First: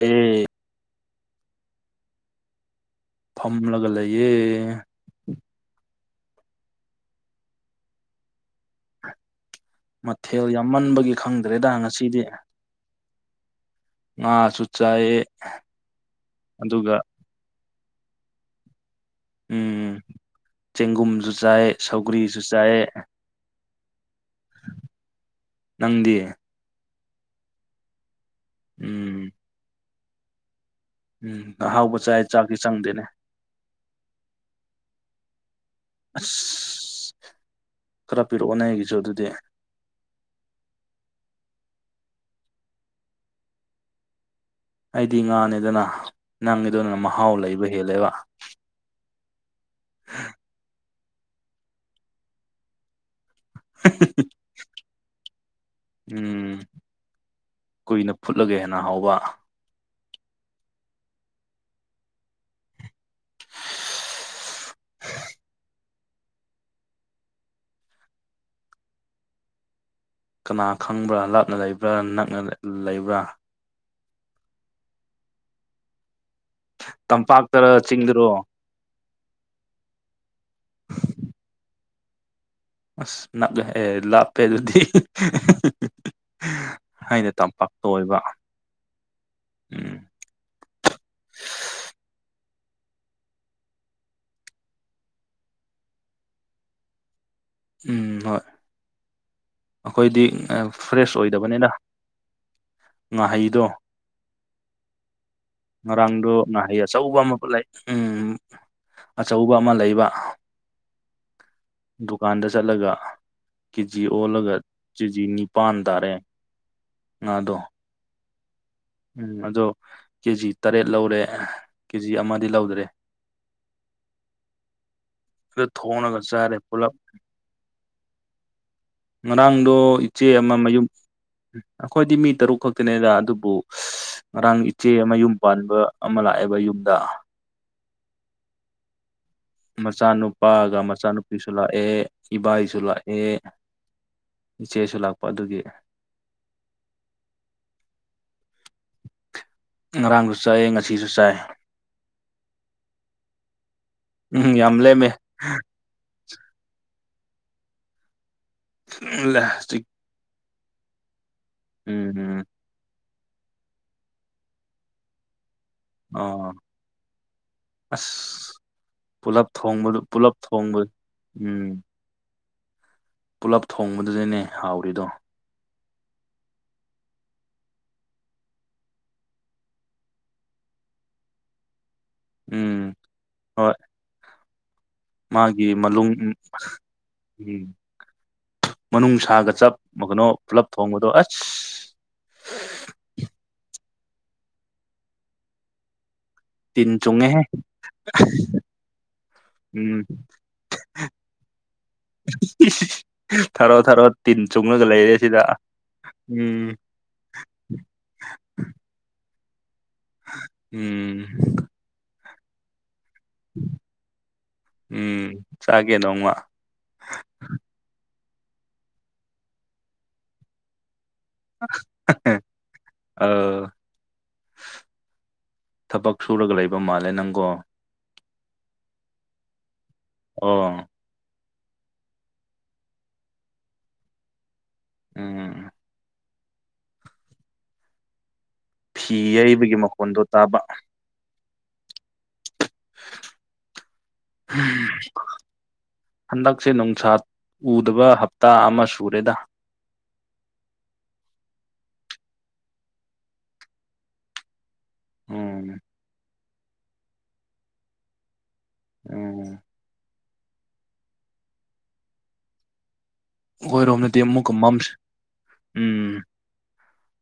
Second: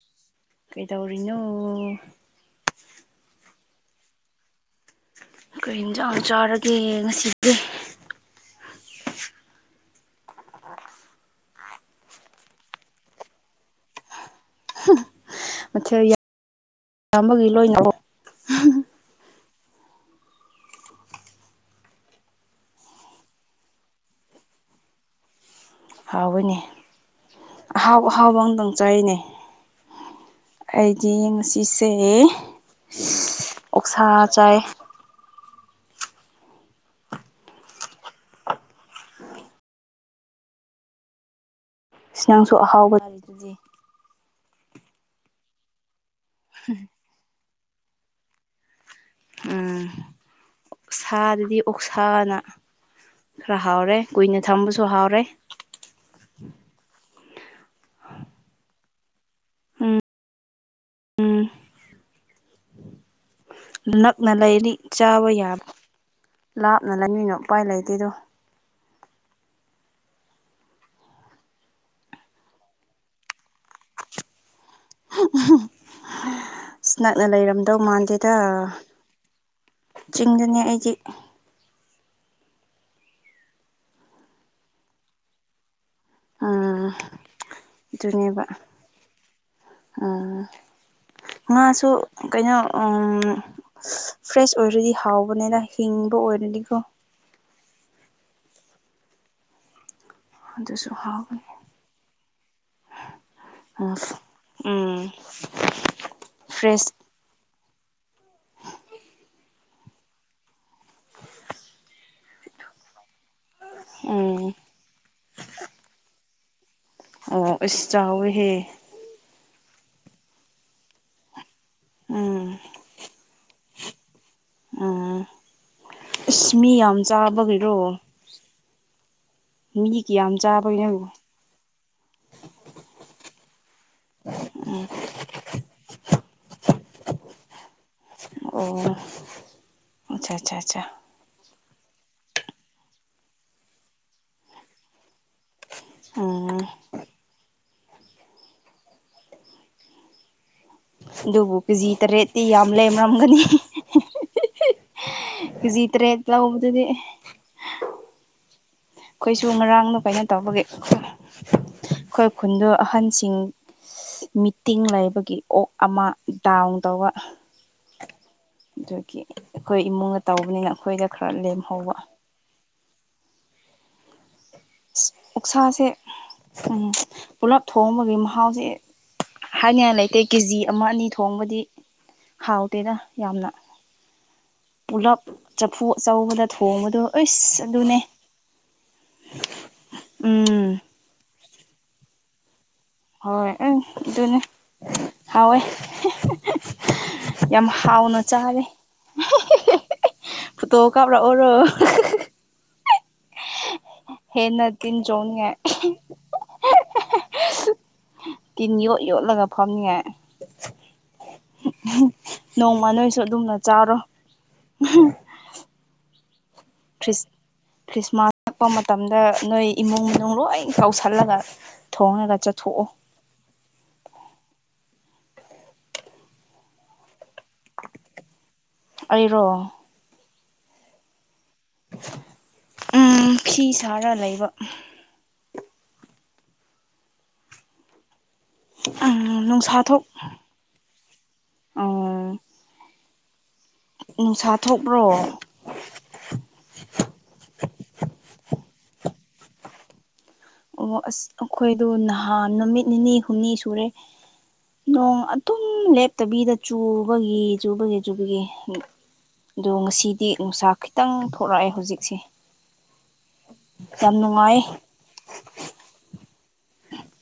ꯎꯝ ꯀꯩ ꯇꯧꯔꯤꯅꯣ ꯐꯝꯂꯒ ꯂꯩꯌꯦꯦ ꯑꯩꯣꯏ ꯌꯦꯟꯖꯥꯡ ꯆꯥꯔꯒꯦ ꯉꯁꯤꯁꯦ ꯃꯊꯦꯜ ꯌꯥꯝꯃꯟꯕꯒꯤ ꯈꯪꯗ꯭ꯔꯦꯗ ꯉꯁꯤꯗꯤ ꯑ ꯁ ꯑꯗꯨꯒ ꯃꯊꯦꯜꯕꯒꯤ ꯂꯣꯏꯅꯔ ꯎꯝ ꯆꯦꯡꯒꯨꯝꯁꯨ ꯆꯥꯏ ꯁꯧꯒ꯭ꯔꯤꯁꯨ ꯆꯥꯏ ꯅꯪꯗꯤ ꯍꯥꯎꯋꯅꯦ ꯑꯍꯥꯎ ꯑꯍꯥꯎꯕ ꯑꯃꯝꯇꯪ ꯆꯥꯏꯅꯦ ꯎꯝ ꯑꯩꯗꯤ ꯎꯝ ꯉꯁꯤꯁꯦ ꯑꯍꯥꯎꯕ ꯆꯥꯏ ꯆꯥꯛꯇꯤ ꯆꯪꯗꯦꯅꯦ ꯑꯣꯛꯁꯥ ꯆꯥꯏ ꯑꯁ ꯈꯔ ꯄꯤꯔꯛꯑꯣ ꯅ ꯑꯩꯒꯤꯁꯨ ꯑꯗꯨꯗꯤ ꯏ ꯅꯪꯁꯨ ꯑꯍꯥꯎꯕꯗꯔꯤ ꯑꯗꯨꯗꯤ ꯑꯩꯗꯤ ꯉꯥꯅꯦꯗꯅ ꯅꯪꯒꯤꯗꯗꯅ ꯃꯍꯥꯎ ꯂꯩꯕ ꯍꯦꯜꯂꯦꯕ ꯎꯝ ꯁꯥꯗꯗꯤ ꯑꯣꯛꯁꯥꯅ ꯈꯔ ꯍꯥꯎꯔꯦ ꯀꯨꯏꯅ ꯊꯝꯕꯁꯨ ꯍꯥꯎꯔꯦ ꯎꯝ ꯀꯨꯏꯅ ꯐꯨꯠꯂꯒꯦ ꯍꯦꯟꯅ ꯍꯥꯎꯕ ꯎꯝ ꯅꯛꯅ ꯂꯩꯔꯤ ꯆꯥꯕ ꯌꯥꯕ ꯂꯥꯞꯅ ꯂꯩꯃꯤꯅꯣ ꯎꯄꯥꯏ ꯂꯩꯇꯦꯗꯣ ꯀꯅꯥ ꯈꯪꯕ꯭ꯔꯥ ꯂꯥꯞꯅ ꯂꯩꯕ꯭ꯔꯥ ꯅꯛꯅ ꯂꯩꯕ꯭ꯔꯥ ꯁ ꯅꯛꯅ ꯇꯝꯄꯥꯛꯇꯔ ꯂꯩꯔꯝꯗꯧ ꯆꯤꯡꯗꯔꯣ ꯃꯥꯟꯗꯦꯗ ꯆꯤꯡꯗꯅꯦ ꯑꯩꯒꯤ ꯑꯁꯅꯥ ꯂꯥꯛꯞꯄꯦ ꯑꯗꯨꯗꯤ ꯎꯝ ꯍꯥꯏꯩꯅ ꯇꯝꯄꯥꯛꯇ ꯑꯣꯏꯕ ꯑꯗꯨꯅꯦꯕ ꯎꯝ ꯉꯥꯁꯨ ꯀꯩꯅꯣ ꯐ꯭ꯔꯦꯁ ꯑꯣꯏꯔꯗꯤ ꯍꯥꯎꯕꯅꯤꯅ ꯍꯤꯡꯕ ꯑꯣꯏꯔꯗꯤꯀꯣ ꯎꯝ ꯍꯣꯏ ꯑꯩꯈꯣꯏꯗꯤ ꯑꯗꯨꯁꯨ ꯐ꯭ꯔꯦꯁ ꯍꯥꯎꯕꯅꯤ ꯑꯣꯏꯗꯕꯅꯤꯅ ꯉꯥꯍꯩꯗꯣ ꯎꯝ ꯉꯔꯥꯡꯗꯣ ꯉꯥꯍꯩ ꯐ꯭ꯔꯦꯁ ꯑꯆꯧꯕ ꯑꯃ ꯄꯨꯂ ꯑꯆꯧꯕ ꯑꯃ ꯂꯩꯕ ꯗꯨꯀꯥꯟꯗ ꯆꯠꯂꯒ ꯀꯦ ꯖꯤ ꯎꯝ ꯑꯣꯜꯂꯒ ꯀꯦ ꯖꯤ ꯅꯤꯄꯥꯟ ꯇꯥꯔꯦ ꯑꯣ ꯉꯥꯗꯣ ꯑꯁꯤꯁꯨ ꯆꯥꯎꯋꯦꯍꯦ ꯎꯝ ꯑꯗꯣ ꯀꯦꯖꯤ ꯇꯔꯦꯠ ꯂꯧꯔꯦ ꯀꯦꯖꯤ ꯑꯃꯗꯤ ꯎꯝ ꯂꯧꯗ꯭ꯔꯦ ꯎꯝ ꯑꯗꯨ ꯊꯣꯡꯅꯒ ꯑꯁ ꯁꯥꯔꯦ ꯃꯤ ꯄꯨꯂ ꯌꯥꯝ ꯆꯥꯕꯒꯤꯔꯣ ꯉꯔꯥꯡꯗꯣ ꯃꯤ ꯏꯆꯦ ꯀꯌꯥꯝ ꯑꯃꯃꯌꯨꯝ ꯆꯥꯕꯒꯤꯅꯣ ꯑꯩꯈꯣꯏꯗꯤ ꯃꯤ ꯇꯔꯨꯛ ꯈꯛꯇꯅꯦꯗ ꯑꯗꯨꯕꯨ ꯉꯔꯥꯡ ꯏꯆꯦ ꯑꯃꯌꯨꯝ ꯄꯥꯟꯕ ꯑꯃ ꯂꯥꯛꯑꯦꯕ ꯌꯨꯝꯗ ꯑꯣ ꯑꯆꯥ ꯑꯆꯥ ꯑꯆꯥ ꯃꯆꯥꯥꯅꯨꯄꯥꯑꯒ ꯃꯆꯥꯅꯨ ꯅꯨꯄꯤꯁꯨ ꯂꯥꯛꯑꯦ ꯏꯕꯥꯏꯁꯨ ꯂꯥꯛꯑꯦ ꯏꯆꯦꯁꯨ ꯂꯥꯛꯄ ꯑꯗꯨꯒꯤ ꯎꯝ ꯉꯔꯥꯡꯁꯨ ꯆꯥꯏꯌꯦ ꯉꯁꯤ ꯑꯗꯨꯕꯨ ꯀꯦꯖꯤ ꯇꯔꯦꯠꯇꯤ ꯌꯥꯝ ꯂꯩꯔꯝꯒꯅꯤ ꯎꯝ ꯌꯥꯝ ꯂꯦꯝꯃꯦ ꯖꯤꯇ꯭ꯔꯦꯠ ꯂꯩꯕꯗꯨꯗꯤ ꯑꯩꯈꯣꯏꯁꯨ ꯉꯔꯥꯡꯅ ꯀꯥꯏꯩꯅ ꯇꯧꯕꯒꯤ ꯑꯩꯈꯣꯏ ꯎꯝ ꯈꯨꯟꯗꯣ ꯑꯍꯟꯁꯤꯡ ꯃꯤꯇꯤꯡ ꯂꯩꯕꯒꯤ ꯑꯣꯛ ꯑꯃ ꯑꯣ ꯗꯥꯎꯟꯇꯧꯕ꯫ ꯑꯁ ꯑꯗꯨꯒꯤ ꯄꯨꯂꯞ ꯑꯩꯈꯣꯏ ꯊꯣꯡꯕꯗꯨ ꯏꯃꯨꯡꯅ ꯄꯨꯂꯞ ꯇꯧꯕꯅꯤꯅ ꯊꯣꯡꯕ ꯑꯩꯈꯣꯏꯗ ꯈꯔ ꯂꯦꯝꯍꯧꯕ꯫ ꯄꯨꯜꯂꯞ ꯊꯣꯡꯕꯗꯨꯗꯅꯦ ꯍꯥꯎꯔꯤꯗꯣ꯫ ꯎꯛꯁꯥꯁꯦ ꯎꯝ ꯄꯨꯂꯞ ꯊꯣꯡꯕꯒꯤ ꯃꯍꯥꯎꯁꯦ ꯍꯥꯏꯅꯤꯡꯉꯥꯏ ꯂꯩꯇꯦ ꯀꯦꯖꯤ ꯑꯃ ꯑꯅꯤ ꯊꯣꯡꯕꯗꯤ ꯎꯝ ꯍꯥꯎꯇꯦꯗ ꯌꯥꯝꯅ꯫ ꯍꯣꯏ ꯄꯨꯂꯞ ꯃꯥꯒꯤ ꯆꯐꯨ ꯃꯅꯨꯡ ꯑꯆꯧꯕꯗ ꯊꯣꯡꯕꯗꯣ ꯑꯩꯁ ꯑꯗꯨꯅꯦ ꯃꯅꯨꯡ ꯁꯥꯒ ꯆꯞ ꯃ ꯀꯩꯅꯣ ꯄꯨꯂꯞ ꯎꯝ ꯊꯣꯡꯕꯗꯣ ꯑꯁ ꯍꯣꯏ ꯑꯗꯨꯅꯦ ꯍꯥꯎꯋꯏ꯫ ꯇꯤꯟ ꯆꯨꯡꯉꯦꯍꯦ ꯌꯥꯝ ꯍꯥꯎꯅ ꯆꯥꯔꯦ꯫ ꯎꯝ ꯐꯇꯣ ꯀꯥꯞꯔꯛ ꯑꯣꯏꯔꯣ꯫ ꯊꯔꯣ ꯊꯔꯣ ꯇꯤꯟ ꯍꯦꯟꯅ ꯆꯨꯡꯉꯒ ꯇꯤꯟ ꯂꯩꯔꯦ ꯁꯤꯗ ꯆꯣꯡꯅꯤꯡꯉꯥꯏ ꯎꯝ ꯇꯤꯟ ꯌꯣꯠ ꯌꯣꯠꯂꯒ ꯐꯝꯅꯤꯉꯥꯏ ꯎꯝ ꯅꯣꯡꯃ ꯅꯣꯏꯁꯨ ꯑꯗꯨꯝꯅ ꯆꯥꯔꯣ꯫ ꯎꯝ ꯆꯥꯒꯦ ꯅꯣꯡꯃ꯫ ꯈ꯭ꯔꯤꯁ ꯈ꯭ꯔꯤꯁꯃꯥꯁ ꯆꯠꯄ ꯃꯇꯝꯗ ꯅꯣꯏ ꯏꯃꯨꯡ ꯃꯅꯨꯡ ꯂꯣꯏ ꯀꯧꯁꯜꯂꯒ ꯊꯣꯡꯉꯥꯒ ꯆꯥ ꯊꯣꯛꯑꯣ꯫ ꯑꯥ ꯊꯕꯛ ꯁꯨꯔꯒ ꯂꯩꯕ ꯃꯥꯜꯂꯦ ꯅꯪꯒꯣ꯫ ꯑꯩꯔꯣ꯫ ꯑꯣ꯫ ꯎꯝ ꯐꯤ ꯁꯥꯔ ꯂꯩꯕ꯫ ꯎꯝ ꯊꯤ ꯎꯝ ꯌꯩꯕꯒꯤ ꯅꯨꯡꯁꯥ ꯊꯣꯛ ꯃꯈꯣꯟꯗꯣ ꯇꯥꯕ꯫ ꯎꯝ ꯅꯨꯡꯁꯥ ꯍꯝ ꯊꯣꯛꯄ꯭ꯔꯣ ꯍꯟꯗꯛꯁꯦ ꯅꯨꯡꯁꯥ ꯎꯗꯕ ꯍꯞꯇꯥ ꯑꯃ ꯁꯨꯔꯦꯗ꯫ ꯑꯣ ꯑꯁ ꯑꯩꯈꯣꯏꯗ ꯅꯍꯥꯟ ꯅꯨꯃꯤꯠ ꯅꯤꯅꯤ ꯍꯨꯝꯅꯤ ꯁꯨꯔꯦ꯫ ꯅꯣꯡ ꯑꯗꯨꯝ ꯎꯝ ꯂꯦꯞꯇꯕꯤꯗ ꯆꯨꯕꯒꯤ ꯆꯨꯕꯒꯤ ꯆꯨꯕꯒꯤ ꯎꯝ ꯑꯗꯣ ꯉꯁꯤꯗꯤ ꯅꯨꯡꯁꯥ ꯈꯤꯇꯪ ꯊꯣꯔꯛꯑꯦ ꯍꯧꯖꯤꯛꯁꯦ꯫ ꯌꯥꯝ ꯑꯣꯏꯏꯔꯣꯝꯗꯗꯤ ꯑꯃꯨꯛꯀ ꯅꯨꯡꯉꯥꯏ ꯃꯝ ꯎꯝ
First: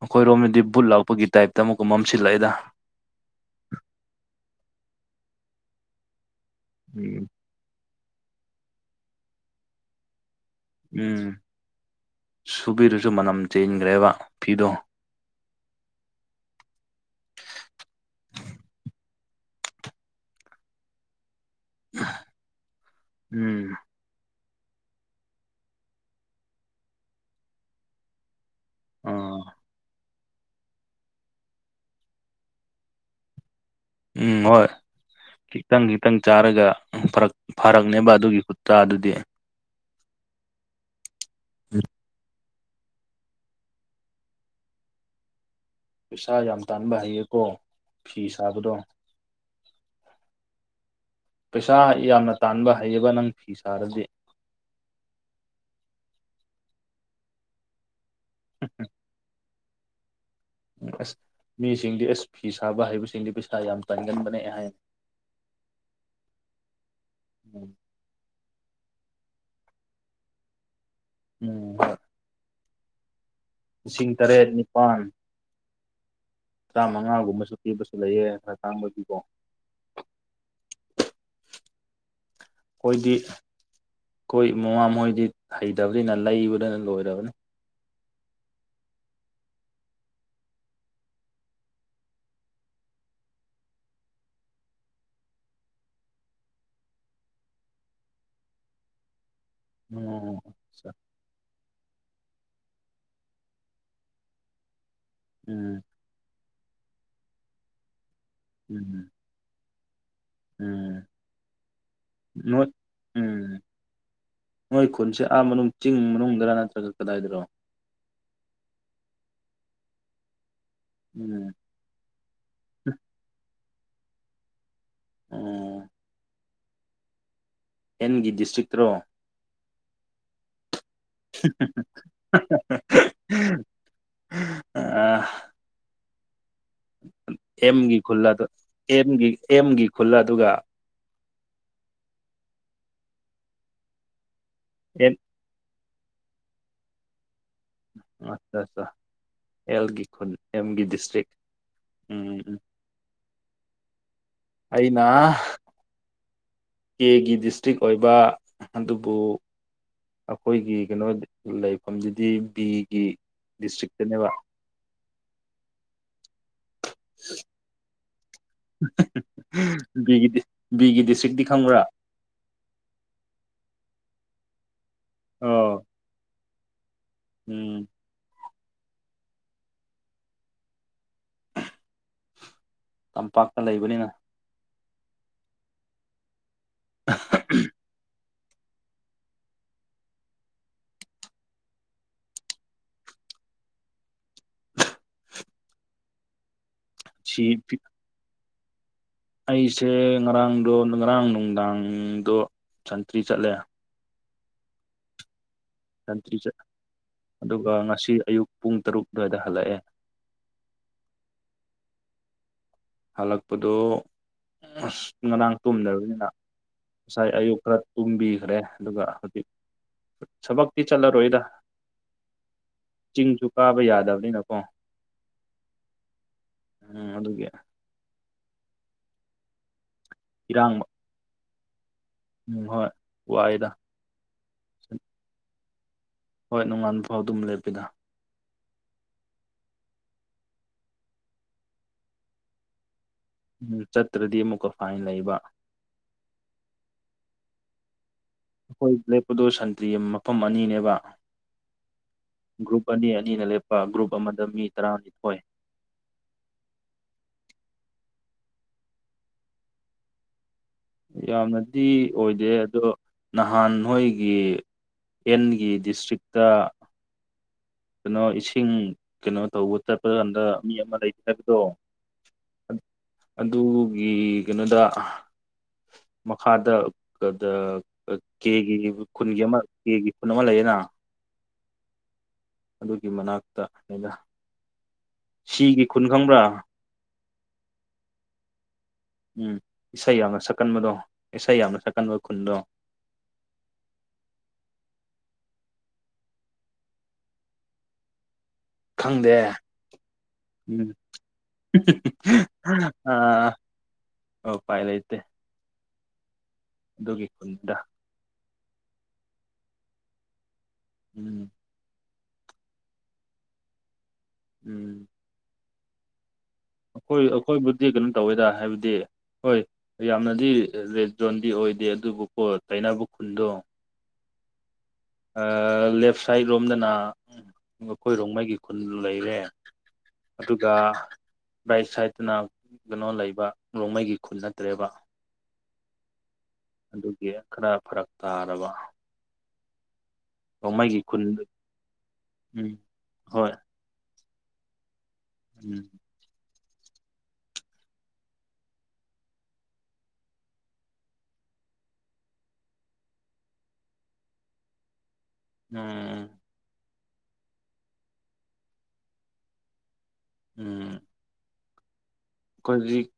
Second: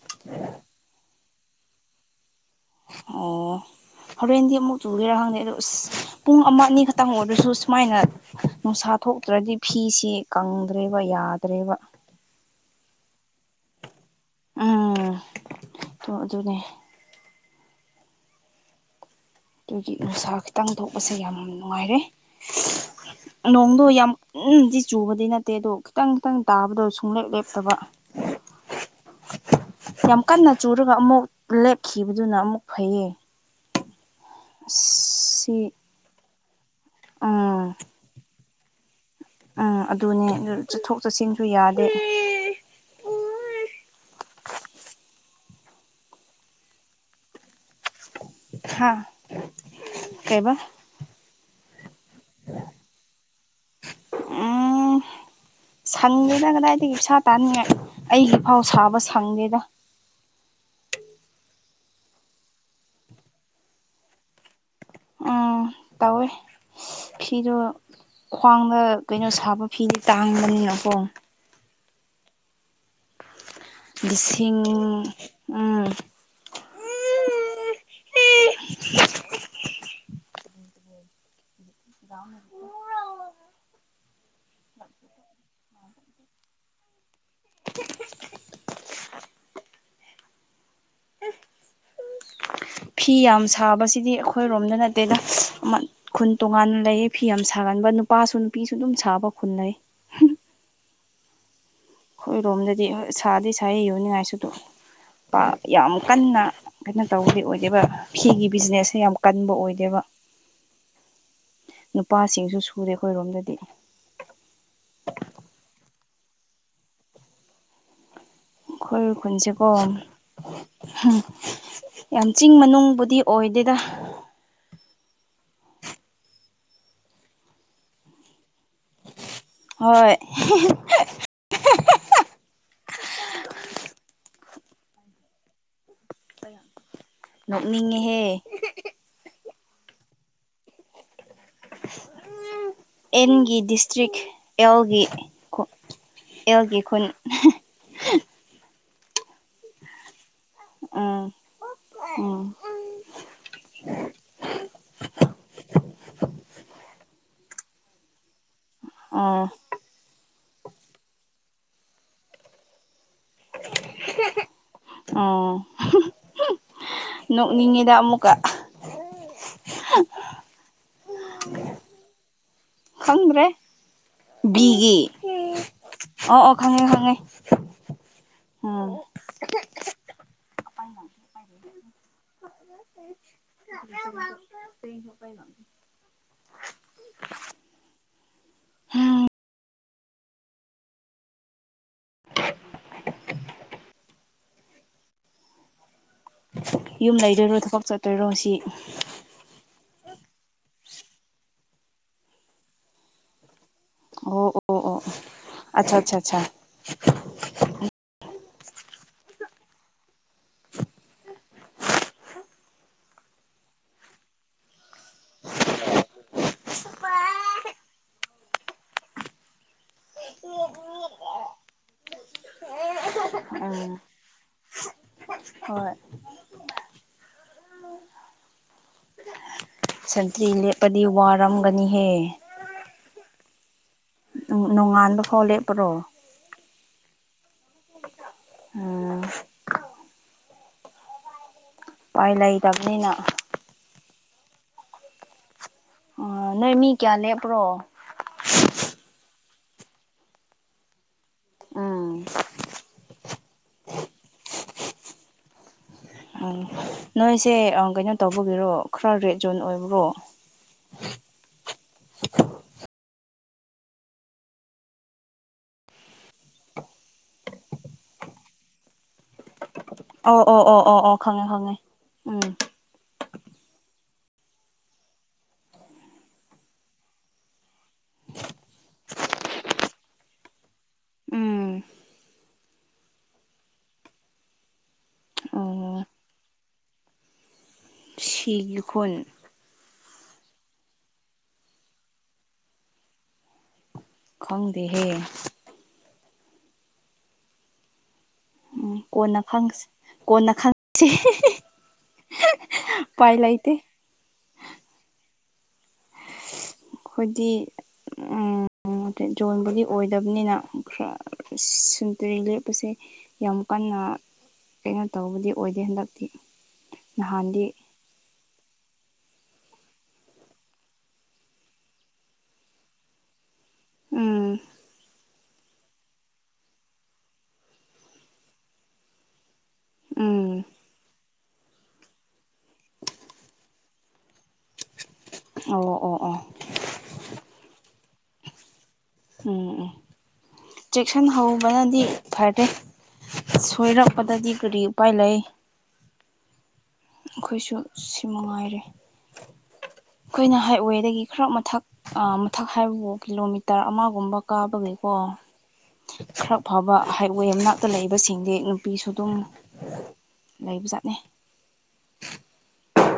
ꯑꯩꯈꯣꯏꯔꯣꯝꯗꯗꯤ ꯕꯨꯠ ꯂꯥꯛꯄꯒꯤ ꯇꯥꯏꯞꯇ ꯑꯃꯨꯛꯀ ꯃꯝꯁꯤꯜꯂꯛꯑꯦꯗ꯫ ꯑꯣ ꯍꯣꯔꯦꯟꯗꯤ ꯑꯃꯨꯛ ꯆꯨꯒꯦꯔꯥ ꯈꯪꯗꯦ ꯑꯗꯣ ꯑꯁ ꯄꯨꯡ ꯑꯃ ꯑꯅꯤꯈꯛꯇꯪ ꯎꯝ ꯑꯣꯏꯔꯁꯨ ꯁꯨꯃꯥꯏꯅ ꯅꯨꯡꯁꯥ ꯊꯣꯛꯇ꯭ꯔꯗꯤ ꯐꯤꯁ ꯀꯪ ꯎꯝ ꯌꯥꯗ꯭ꯔꯦꯕ ꯁꯨꯕꯤꯔꯁꯨ ꯃꯅꯝ ꯆꯦꯟꯈ꯭ꯔꯦꯕ꯫ ꯐꯤꯗꯣ ꯎꯝ ꯑꯗꯨꯅꯦ ꯑꯗꯨꯒꯤ ꯅꯨꯡꯁꯥ ꯈꯤꯇꯪ ꯊꯣꯛꯄꯁꯦ ꯌꯥꯝ ꯅꯨꯡꯉꯥꯏꯔꯦ ꯎꯝ ꯅꯣꯡꯗꯣ ꯌꯥꯝ ꯎꯝ ꯗꯤ ꯆꯨꯕꯗꯤ ꯅꯠꯇꯦ ꯑꯗꯣ ꯈꯤꯇꯪ ꯈꯤꯇꯪ ꯇꯥꯕꯗꯣ ꯁꯨꯡꯂꯦꯞ ꯂꯦꯞꯇꯕ꯫ ꯑꯥ ꯌꯥꯝ ꯀꯟꯅ ꯆꯨꯔꯒ ꯑꯃꯨꯛ ꯂꯦꯞꯈꯤꯕꯗꯨꯅ ꯑꯃꯨꯛ ꯐꯩꯌꯦ꯫ ꯎꯝ ꯍꯣꯏ ꯑꯁ ꯁꯤ ꯈꯤꯇꯪ ꯈꯤꯇꯪ ꯆꯥꯔꯒꯛ ꯎꯝ ꯐꯔꯛꯅꯦꯕ ꯑꯗꯨꯒꯤ ꯆꯥ ꯑꯗꯨꯗꯤ ꯎꯝ ꯑꯗꯨꯅꯦ ꯑꯗꯨ ꯆꯠꯊꯣꯛ ꯆꯠꯁꯤꯟꯁꯨ ꯌꯥꯗꯦ꯫ ꯄꯩꯁꯥ ꯌꯥꯝ ꯇꯥꯟꯕ ꯍꯩꯌꯦꯀꯣ ꯐꯤ ꯁꯥꯕꯗꯣ꯫ ꯍꯥ ꯀꯩꯕ ꯄꯩꯁꯥ ꯌꯥꯝꯅ ꯇꯥꯟꯕ ꯍꯩꯌꯦꯕ ꯅꯪ ꯐꯤ ꯁꯥꯔꯗꯤ ꯎꯝ ꯁꯪꯒꯦꯅ ꯀꯗꯥꯏꯗꯒꯤ ꯄꯩꯁꯥ ꯇꯥꯅꯤꯡꯉꯦ ꯑꯩꯒꯤꯐꯥꯎ ꯁꯥꯕ ꯁꯪꯗꯦꯗ꯫ ꯑꯁ ꯃꯤꯁꯤꯡꯗꯤ ꯑꯁ ꯐꯤ ꯁꯥꯕ ꯍꯩꯕꯁꯤꯡꯗꯤ ꯄꯩꯁꯥ ꯌꯥꯝ ꯇꯟꯒꯟꯕꯅꯦ ꯑꯩ ꯍꯥꯏ ꯎꯝ ꯇꯧꯋꯦ ꯐꯤꯗꯣ ꯎꯝ ꯈ꯭ꯋꯥꯡꯗ ꯀꯩꯅꯣ ꯁꯥꯕ ꯐꯤꯅꯤ ꯇꯥꯡꯕꯅꯤꯅꯀꯣ ꯎꯝ ꯂꯤꯁꯤꯡ ꯎꯝ ꯆꯥꯝꯃꯉꯥꯒꯨꯝꯕꯁꯨ ꯄꯤꯕꯁꯨ ꯂꯩꯑꯦ ꯈꯔ ꯇꯥꯡꯕꯒꯤꯀꯣ [inaudible] ꯑꯩꯏꯗꯤ ꯑꯩꯈꯣꯏ ꯃꯃꯥꯍꯣꯏꯗꯤ ꯍꯩꯇꯕꯅꯤꯅ ꯂꯩꯕꯗꯅ ꯂꯣꯏꯔꯕꯅꯤ ꯐꯤ ꯌꯥꯝ ꯁꯥꯕꯁꯤꯗꯤ ꯑꯩꯈꯣꯏꯔꯣꯝꯗ ꯅꯠꯇꯦꯗ ꯈꯨꯟ ꯇꯣꯉꯥꯟꯅ ꯂꯩꯌꯦ ꯐꯤ ꯌꯥꯝ ꯁꯥꯒꯟꯕ ꯅꯨꯄꯥꯁꯨ ꯅꯨꯄꯤꯁꯨ ꯑꯗꯨꯝ ꯁꯥꯕ ꯈꯨꯟ ꯂꯩ ꯎꯝ ꯑꯩꯈꯣꯏꯔꯣꯝꯗꯗꯤ ꯍꯣꯏ ꯁꯥꯗꯤ ꯁꯥꯏ ꯌꯣꯡꯅꯤꯡꯉꯥꯏꯁꯨ ꯑꯗꯨꯝ ꯄꯥꯛ ꯌꯥꯝꯃꯨ ꯀꯟꯅ ꯀꯩꯅꯣ ꯇꯧꯕꯗꯤ ꯑꯣꯏꯗꯦꯕ ꯐꯤꯒꯤ ꯎꯝ ꯕꯤꯖꯤꯅꯦꯁꯁꯦ ꯎꯝ ꯌꯥꯝ ꯀꯟꯕ ꯑꯣꯏꯗꯦꯕ ꯎꯝ ꯅꯨꯄꯥꯁꯤꯡꯁꯨ ꯅꯣꯏ ꯁꯨꯔꯦ ꯎꯝ ꯑꯩꯈꯣꯏꯔꯣꯝꯗꯗꯤ ꯅꯣꯏ ꯈꯨꯟꯁꯦ ꯑꯥ ꯃꯅꯨꯡ ꯆꯤꯡ ꯃꯅꯨꯡꯗꯔ ꯅꯠꯇ꯭ꯔꯒ ꯀꯗꯥꯏꯗꯅꯣ ꯑꯈꯣꯏ ꯈꯨꯟꯁꯦꯀꯣ ꯎ ꯎꯝ ꯌꯥꯝ ꯆꯤꯡ ꯃꯅꯨꯡꯕꯨꯗꯤ ꯑꯣꯏꯗꯦꯗ ꯎꯝ ꯑꯦꯟꯒꯤ ꯗꯤꯁꯇ꯭ꯔꯤꯛꯇ꯭ꯔꯣ ꯍꯣꯏ [unintelligible] ꯑꯦꯝꯒꯤ ꯅꯣꯛꯅꯤꯡꯉꯤꯍꯦ ꯈꯨꯜꯂ ꯑꯗꯨ ꯑꯦꯝꯒꯤ ꯑꯦꯝꯒꯤ ꯈꯨꯜꯂ ꯑꯗꯨꯒ ꯑꯦꯟꯒꯤ ꯗꯤꯁꯇ꯭ꯔꯤꯛ ꯑꯦꯜꯒꯤ ꯑꯦꯟ ꯑꯦꯜꯒꯤ ꯈꯨꯟ ꯑꯠꯆꯆꯥ ꯑꯦꯜꯒꯤ ꯈꯨꯟ ꯑꯜꯒꯤ ꯎꯝ ꯗꯤꯁꯇ꯭ꯔꯤꯛ ꯎꯝ ꯑꯩꯅ ꯀꯦꯒꯤ ꯗꯤꯁꯇ꯭ꯔꯤꯛ ꯑꯣꯏꯕ ꯑꯗꯨꯕꯨ ꯑꯣ ꯑꯩꯈꯣꯏꯒꯤ ꯀꯩꯅꯣ ꯂꯩꯐꯝꯗꯨꯗꯤ ꯕꯤꯒꯤ ꯗꯤꯁꯇ꯭ꯔꯤꯛꯇꯅꯦꯕ ꯎꯝ ꯅꯣꯛꯅꯤꯡꯉꯤꯗ ꯑꯃꯨꯛꯀ ꯕꯤ ꯕꯤꯒꯤ ꯗꯤꯁꯇ꯭ꯔꯤꯛꯇꯤ ꯈꯪꯕ꯭ꯔꯥ ꯈꯪꯗ꯭ꯔꯦ ꯕꯤꯒꯤ ꯑꯣ ꯑꯣ ꯑꯣ ꯈꯪꯉꯦ ꯈꯪꯉꯦ ꯎꯝ ꯎꯝ ꯇꯝꯄꯥꯛꯇ ꯂꯩꯕꯅꯦ [inaudible] [inaudible] [inaudible] ꯌꯨꯝ ꯁꯤ ꯂꯩꯗꯣꯏꯔꯣ ꯊꯕꯛ ꯆꯠꯇꯣꯏꯔꯣ ꯉꯁꯤ ꯑꯩꯁꯦ ꯉꯔꯥꯡꯗꯣ ꯉꯔꯥꯡ ꯅꯨꯡꯗꯥꯡꯗꯣ ꯁꯟꯇ꯭ꯔꯤ ꯆꯠꯂꯦ ꯑꯣ ꯑꯣ ꯑꯣ ꯑꯠꯆꯥ ꯑꯠꯆꯥ ꯑꯠꯆꯥ ꯁꯟꯇ꯭ꯔꯤꯠ ꯑꯗꯨꯒ ꯉꯁꯤ ꯑꯌꯨꯛ ꯄꯨꯡ ꯇꯔꯨꯛ ꯑꯗꯨꯋꯥꯏꯗ ꯍꯜꯂꯛꯑꯦ ꯍꯜꯂꯛꯄꯗꯣ ꯑꯁ ꯉꯔꯥꯡ ꯇꯨꯝꯗ꯭ꯔꯕꯅꯤꯅ ꯉꯁꯥꯏ ꯑꯌꯨꯛ ꯈꯔ ꯇꯨꯝꯕꯤꯈ꯭ꯔꯦ ꯑꯗꯨꯒ ꯍꯧꯖꯤꯛ ꯊꯕꯛꯇꯤ ꯆꯠꯂꯔꯣꯏꯗ ꯆꯤꯡꯁꯨ ꯀꯥꯕ ꯎꯝ ꯌꯥꯗꯕꯅꯤꯅꯀꯣ ꯍꯣꯏ ꯎꯝ ꯑꯗꯨꯒꯤ ꯁꯟꯇ꯭ꯔꯤ ꯏꯔꯥꯡ ꯂꯦꯞꯄꯗꯤ ꯋꯥꯔꯝꯒꯅꯤꯍꯦ ꯎꯝ ꯍꯣꯏ ꯋꯥꯏꯗ ꯅꯣꯡꯉꯥꯟꯕ ꯐꯥꯎ ꯂꯦꯞꯄ꯭ꯔꯣ ꯍꯣꯏ ꯅꯣꯡꯉꯥꯟꯕ ꯐꯥꯎ ꯑꯗꯨꯝ ꯂꯦꯞꯄꯤꯗ ꯎꯝ ꯎꯄꯥꯏ ꯂꯩꯇꯕꯅꯤꯅ ꯎꯝ ꯆꯠꯇ꯭ꯔꯗꯤ ꯑꯃꯨꯛꯀ ꯐꯥꯏꯟ ꯂꯩꯕ ꯅꯣꯏ ꯃꯤ ꯀꯌꯥ ꯂꯦꯞꯄ꯭ꯔꯣ ꯑꯩꯈꯣꯏ ꯕ꯭ꯂꯦꯛ ꯄꯗꯣ ꯁꯟꯇ꯭ꯔꯤ ꯃꯐꯝ ꯑꯅꯤꯅꯦꯕ ꯎꯝ ꯒ꯭ꯔꯨꯞ ꯑꯅꯤ ꯑꯅꯤꯅ ꯂꯦꯞꯄ ꯒ꯭ꯔꯨꯞ ꯑꯃꯗ ꯃꯤ ꯇꯔꯥꯅꯤꯊꯣꯏ ꯎꯝ ꯅꯣꯏꯁꯦ ꯀꯩꯅꯣ ꯇꯧꯕꯒꯤꯔꯣ ꯈꯔ ꯔꯦꯠ ꯖꯣꯟ ꯑꯣꯏꯕ꯭ꯔꯣ ꯌꯥꯝꯅꯗꯤ ꯑꯣꯏꯗꯦ ꯑꯗꯣ ꯅꯍꯥꯟ ꯅꯣꯏꯒꯤ ꯑꯦꯟꯒꯤ ꯗꯤꯁꯇ꯭ꯔꯤꯛꯇ ꯀꯩꯅꯣ ꯏꯁꯤꯡ ꯀꯩꯅꯣ ꯇꯧꯕ ꯆꯠꯄ ꯑꯣ ꯀꯥꯟꯗ ꯑꯣ ꯃꯤ ꯑꯣ ꯑꯃ ꯑꯣ ꯑꯣ ꯂꯩꯒꯦ ꯈꯪꯉꯦ ꯍꯥꯏꯕꯗꯣ ꯈꯪꯉꯦ ꯑꯗꯨꯒꯤ ꯀꯩꯅꯣꯗ ꯃꯈꯥꯗ ꯀꯦꯒꯤ ꯈꯨꯟꯒꯤ ꯑꯃ ꯀꯦꯒꯤ ꯈꯨꯟ ꯑꯃ ꯂꯩꯌꯦꯅ ꯎꯝ ꯑꯗꯨꯒꯤ ꯃꯅꯥꯛꯇ ꯑꯩꯅ ꯎꯝ ꯁꯤꯒꯤ ꯈꯨꯟ ꯑꯣ ꯈꯪꯕ꯭ꯔꯥ ꯁꯤꯈꯣꯟ ꯎꯝ ꯏꯁꯩ ꯌꯥꯝꯅ ꯁꯛꯀꯟꯕꯗꯣ ꯏꯁꯩ ꯌꯥꯝꯅ ꯁꯛꯀꯟꯕ ꯈꯨꯟꯗꯣ ꯈꯪꯗꯦꯍꯦ ꯎꯝ ꯈꯪꯗꯦ ꯀꯣꯟꯅ ꯈꯪꯁꯤ ꯀꯅꯅ ꯎꯝ ꯈꯪꯦ ꯄꯥꯏ ꯂ ꯏꯇꯦ ꯑꯣ ꯄꯥꯏ ꯂꯩ ꯏꯇꯦ ꯈꯨꯟꯗ ꯑꯩꯈꯣꯏꯗꯤ ꯖꯣꯟꯕꯨꯗꯤ ꯑꯣꯏꯗꯕꯅꯤꯅ ꯈꯔ ꯎꯝ ꯁꯨꯟꯇꯔꯦ ꯂꯦꯞꯄꯁꯦ ꯌꯥꯝ ꯀꯟꯅ ꯀꯩꯅꯣ ꯎꯝ ꯇꯧꯕꯗꯤ ꯑꯣꯏꯗꯦ ꯍꯟꯗꯛꯇꯤ ꯑꯩꯈꯣꯏ ꯅꯍꯥꯟꯗꯤ ꯑꯩꯈꯣꯏꯕꯨꯗꯤ ꯀꯩꯅꯣ ꯇꯧꯋꯦꯗ ꯍꯥꯏꯕꯗꯤ ꯍꯣꯏ ꯌꯥꯝꯅꯗꯤ ꯔꯦꯠ ꯖꯣꯟꯗꯤ ꯑꯣꯏꯗꯦ ꯑꯗꯨꯕꯨꯀꯣ ꯇꯩꯅꯕ ꯈꯨꯟꯗꯣ ꯎꯝ ꯂꯦꯐ ꯁꯥꯏꯠ ꯔꯣꯝꯗꯅꯈꯣꯏꯔꯣꯡꯃꯩꯒꯤ ꯈꯨꯟ ꯂꯩꯔꯦ ꯎꯝ ꯑꯗꯨꯒ ꯔꯥꯏꯠ ꯁꯥꯏꯠꯇꯅ ꯀꯩꯅꯣ ꯂꯩꯕ ꯅꯣꯡꯃꯩꯒꯤ ꯈꯨꯜ ꯅꯠꯇ꯭ꯔꯦꯕ ꯑꯣ ꯑꯣ ꯑꯣ ꯑꯗꯨꯒꯤ ꯈꯔ ꯐꯔꯛ ꯇꯥꯔꯕ ꯎꯝ ꯎꯝ ꯔꯣꯡꯃꯩꯒꯤ ꯈꯨꯟ ꯆꯦꯛꯁꯤꯟ ꯍꯧꯕꯅꯗꯤ ꯐꯔꯦ ꯑ ꯎꯝ ꯍꯣꯏ ꯊꯣꯏꯔꯛꯄꯗꯗꯤ ꯀꯔꯤ ꯎꯄꯥꯏ ꯂꯩ ꯎꯝ ꯑꯩꯈꯣꯏꯁꯨ ꯁꯤ ꯅꯨꯡꯉꯥꯏꯔꯦ ꯑꯩꯈꯣꯏꯅ ꯍꯥꯏꯋꯦꯗꯒꯤ ꯈꯔ ꯃꯊꯛ ꯑ ꯃꯊꯛ ꯍꯥꯏꯕꯕꯨ ꯀꯤꯂꯣꯃꯤꯇꯔ ꯑꯃꯒꯨꯝꯕ ꯀꯥꯕꯒꯤꯦꯀꯣ ꯎꯝ ꯈꯔ ꯐꯕ ꯍꯥꯏꯋꯦ ꯃꯅꯥꯛꯇ ꯂꯩꯕꯁꯤꯡꯗꯤ ꯅꯨꯄꯤꯁꯨ ꯑꯗꯨꯝ ꯂꯩꯕ ꯆꯥꯠꯅꯤ ꯑꯩꯈꯣꯏꯖꯤꯛ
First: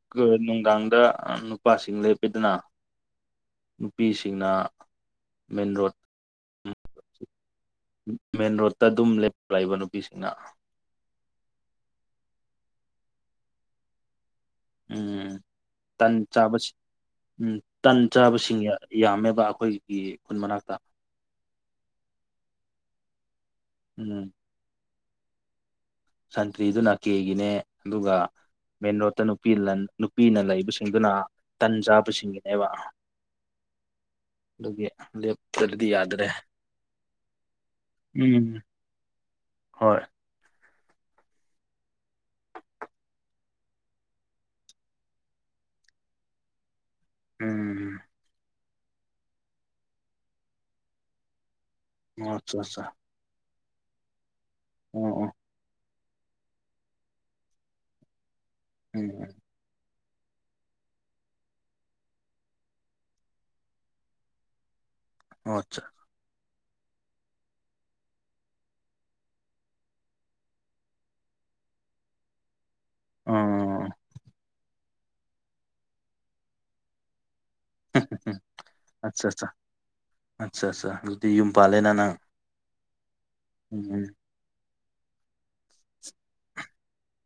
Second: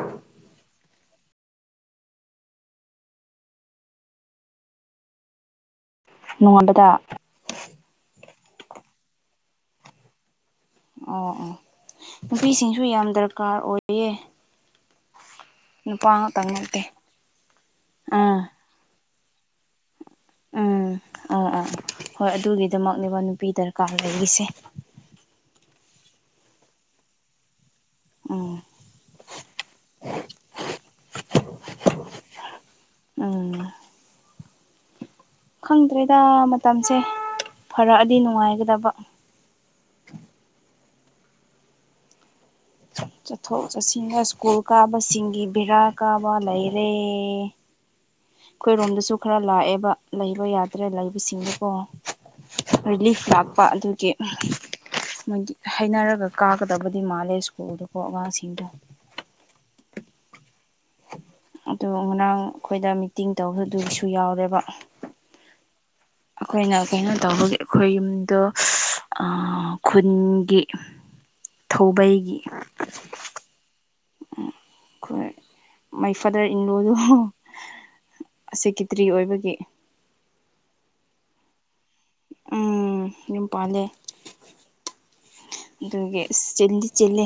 ꯅꯨꯡꯗꯥꯡꯗ ꯅꯨꯄꯥꯁꯤꯡ ꯂꯦꯞꯄꯤꯗꯅ ꯅꯨꯄꯤꯁꯤꯡꯅ ꯃꯦꯟ ꯔꯣꯗ ꯅꯣꯡꯉꯥꯟꯕꯗ ꯃꯦꯟ ꯔꯣꯗꯠꯇ ꯑꯗꯨꯝ ꯂꯞ ꯂꯥꯛꯏꯕ ꯅꯨꯄꯤꯁꯤꯡꯅ ꯑꯣ ꯑꯣ ꯅꯨꯄꯤꯁꯤꯡꯁꯨ ꯌꯥꯝ ꯗꯔꯀꯥꯔ ꯑꯣꯏꯌꯦ ꯎꯝ ꯅꯨꯄꯥ ꯇꯟ ꯉꯥꯛꯇꯪ ꯆꯥꯕ ꯅꯠꯇꯦ ꯎꯝ ꯇꯟ ꯑꯥ ꯆꯥꯕꯁꯤꯡ ꯌꯥ ꯌꯥꯝꯃꯦꯕ ꯑꯩꯈꯣꯏꯒꯤ ꯈꯨꯟ ꯃꯅꯥꯛꯇ ꯎꯝ ꯑꯥ ꯑꯥ ꯍꯣꯏ ꯑꯗꯨꯒꯤꯗꯃꯛꯅꯦꯕ ꯅꯨꯄꯤ ꯗꯔꯀꯥꯔ ꯎꯝ ꯂꯩꯔꯤꯁꯦ ꯁꯟꯇ꯭ꯔꯤꯗꯨꯅ ꯀꯦꯒꯤꯅꯦ ꯑꯗꯨꯒ ꯎꯝ ꯃꯦꯟꯔꯣꯗꯠꯇ ꯅꯨꯄꯤ ꯂꯟ ꯅꯨꯄꯤꯅ ꯂꯩꯕꯁꯤꯡꯗꯨꯅ ꯇꯟ ꯆꯥꯕꯁꯤꯡꯒꯤꯅꯦꯕ ꯎꯝ ꯑꯗꯨꯒꯤ ꯂꯦꯞ ꯈꯪꯗ꯭ꯔꯦꯗ ꯃꯇꯝꯁꯦ ꯐꯔꯛꯑꯗꯤ ꯎꯝ ꯅꯨꯡꯉꯥꯏꯒꯗꯕ ꯍꯣꯏ ꯆꯠꯊꯣꯛ ꯆꯠꯁꯤꯟꯗ ꯍꯥꯏꯁ꯭ꯀꯨꯜ ꯀꯥꯕꯁꯤꯡꯒꯤ ꯕꯦꯔꯥ ꯀꯥꯕ ꯂꯩꯔꯦ ꯎꯝ ꯑꯩꯈꯣꯏꯔꯣꯝꯗꯁꯨ ꯈꯔ ꯂꯥꯛꯑꯦꯕ ꯂꯩꯕ ꯌꯥꯗ꯭ꯔꯦ ꯂꯩꯕꯁꯤꯡꯗꯨꯀꯣ ꯑꯆꯥ [unintelligible] ꯔꯤꯂꯤꯐ ꯂꯥꯛꯄ ꯑꯗꯨꯒꯤ ꯎꯝ ꯎꯝ ꯃꯣꯏꯗꯤ ꯍꯩꯅꯔꯒ ꯀꯥꯒꯗꯕꯗꯤ ꯃꯥꯜꯂꯦ ꯁ꯭ꯀꯨꯜꯗꯀꯣ ꯑꯉꯥꯡꯁꯤꯡꯗꯣ ꯎꯝ ꯎꯝ ꯑꯗꯨ ꯉꯔꯥꯡ ꯑꯩꯈꯣꯏꯗ ꯃꯤꯇꯤꯡ ꯇꯧꯕꯗꯨꯒꯤꯁꯨ ꯌꯥꯎꯔꯦꯕ ꯑꯣ ꯑꯠꯆꯥ ꯑꯩꯈꯣꯏꯅ ꯀꯩꯅꯣ ꯇꯧꯕꯒꯤ ꯑꯩꯈꯣꯏ ꯌꯨꯝꯗꯣ ꯈꯨꯟꯒꯤ ꯊꯧꯕꯩꯒꯤ ꯑꯣ ꯈꯣꯏ ꯃꯩ ꯐꯗꯔ ꯏꯜꯂꯣꯗꯣ ꯁꯤꯀꯤꯇ꯭ꯔꯤ ꯑꯠꯆꯥ ꯑꯠꯆꯥ ꯑꯣꯏꯕꯒꯤ ꯑꯠꯆꯥ ꯑꯠꯆꯥꯥ ꯑꯗꯨꯗꯤ ꯌꯨꯝ ꯄꯥꯜꯂꯦꯅ ꯅꯪ ꯎꯝ ꯌꯨꯝ ꯄꯥꯜꯂꯦ ꯎꯝ ꯑꯗꯨꯒꯤ ꯆꯤꯟꯗꯤ ꯆꯤꯜꯂꯦ